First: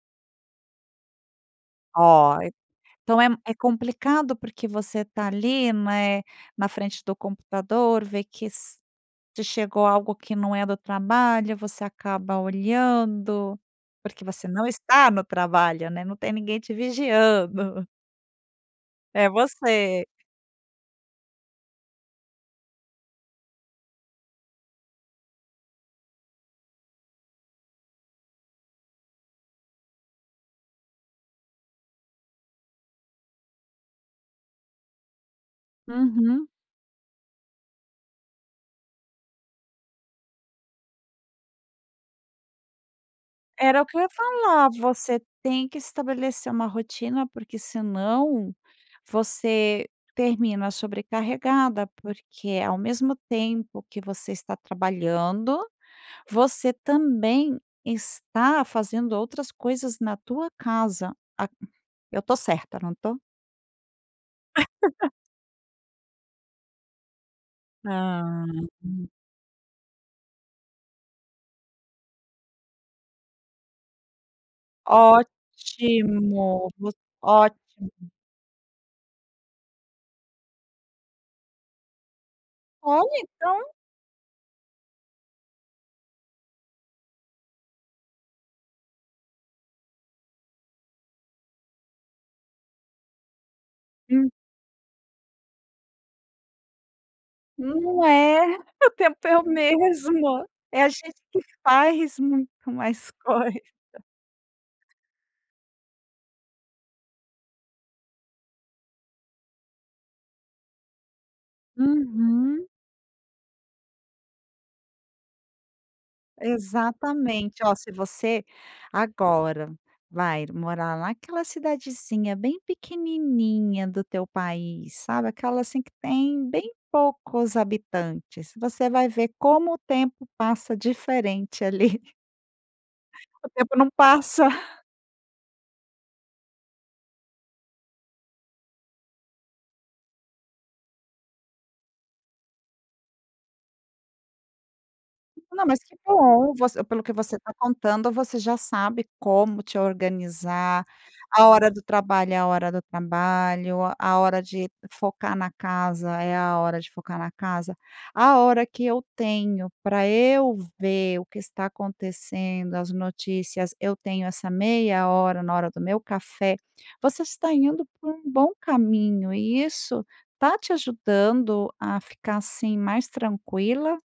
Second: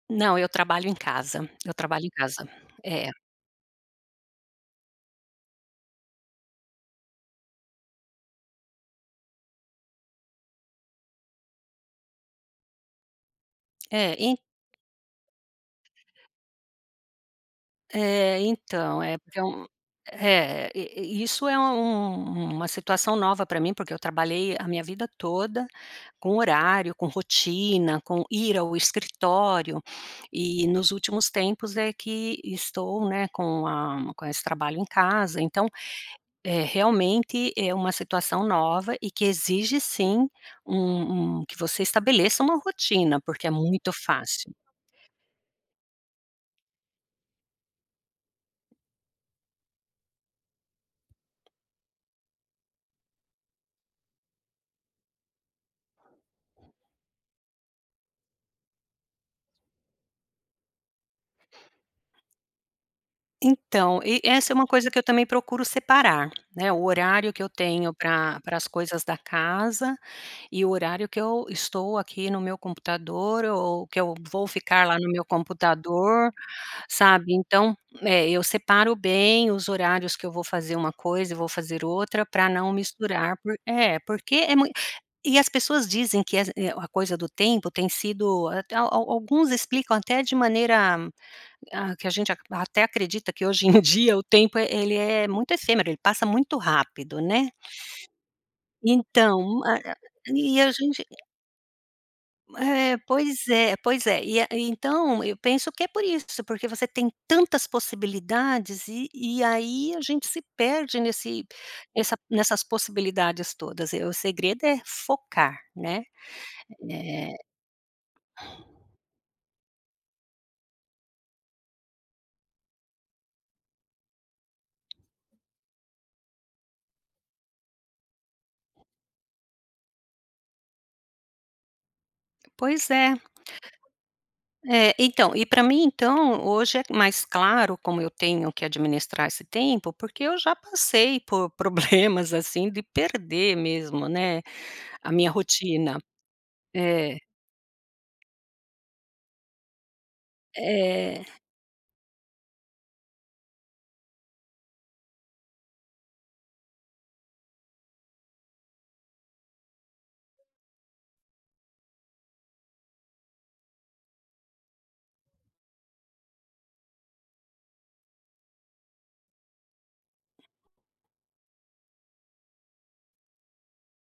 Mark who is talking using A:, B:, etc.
A: Não, eu trabalho em casa, eu trabalho em casa,
B: Olha,
A: é.
B: então é é complicado porque você tá ali, né, na frente do computador vê que se chegou algo que não é do trabalho você acaba olhando,
A: É,
B: porque
A: e
B: você não está no trabalho, né, não tem ninguém te vigiando.
A: É então, é
B: É
A: porque é um,
B: você.
A: é i i isso é um uma situação nova pra mim porque eu trabalhei a minha vida toda, com horário, com rotina, com ir ao escritório, e nos últimos tempos é que estou, né, com a com esse trabalho em casa então,
B: Uhum.
A: é realmente é uma situação nova e que exige sim um um que você estabeleça uma rotina, porque é
B: Era o
A: muito
B: que eu ia
A: fácil.
B: falar, você tem que estabelecer uma rotina porque senão, você termina sobrecarregada porque ao mesmo tempo que você está trabalhando você também está fazendo outras coisas na tua casa, a eu estou certa não estou?
A: Então, e essa é uma coisa que eu também procuro separar, né, o horário que eu tenho para
B: Ah.
A: para as coisas
B: Uhum.
A: da casa, e o horário que eu estou aqui no meu computador, ou que eu vou ficar lá no meu computador,
B: Ótimo, [unintelligible]
A: sabe então,
B: ótimo.
A: é eu separo bem os horários que eu vou fazer uma coisa e vou fazer outra pra não
B: Olhe
A: misturar,
B: então.
A: é, porque é mui e as pessoas dizem es eh, a coisa do tempo tem sido, al al alguns explicam até de maneira, ah, que a gente ac até acredita que hoje em dia o
B: Hum.
A: tempo ele é muito efêmero, ele passa muito rápido, né.
B: Não é, o tempo é o
A: Então, a a
B: mesmo,
A: e a
B: é a
A: gente
B: gente que faz muito
A: É,
B: mais
A: pois
B: coisa.
A: é, pois é, e a, e então eu penso que é por isso, porque você tem tantas possibilidades e e aí a gente se perde nesse nessa, nessas
B: Uhum.
A: possibilidades todas, e o segredo é focar, né. É
B: Exatamente, olha se você agora vai morar naquela cidadezinha bem pequenininha do teu país sabe aquela assim que tem bem poucos habitantes, você vai ver como o tempo passa diferente ali.
A: Pois é.
B: O tempo não passa.
A: É então, e pra mim então, hoje é mais claro como eu tenho que administrar esse tempo, porque eu já passei por problemas, assim, de perder mesmo, né, a minha
B: Não mas é,
A: rotina.
B: você, pelo que
A: É.
B: você tá contando você já sabe como te organizar,
A: É.
B: a hora do trabalho é a hora do trabalho, a hora de focar na casa é a hora de focar na casa, a hora que eu tenho pra eu ver o que está acontecendo as notícias, eu tenho essa meia hora na hora do meu café, você está indo por um bom caminho e isso está te ajudando a ficar, assim, mais tranquila?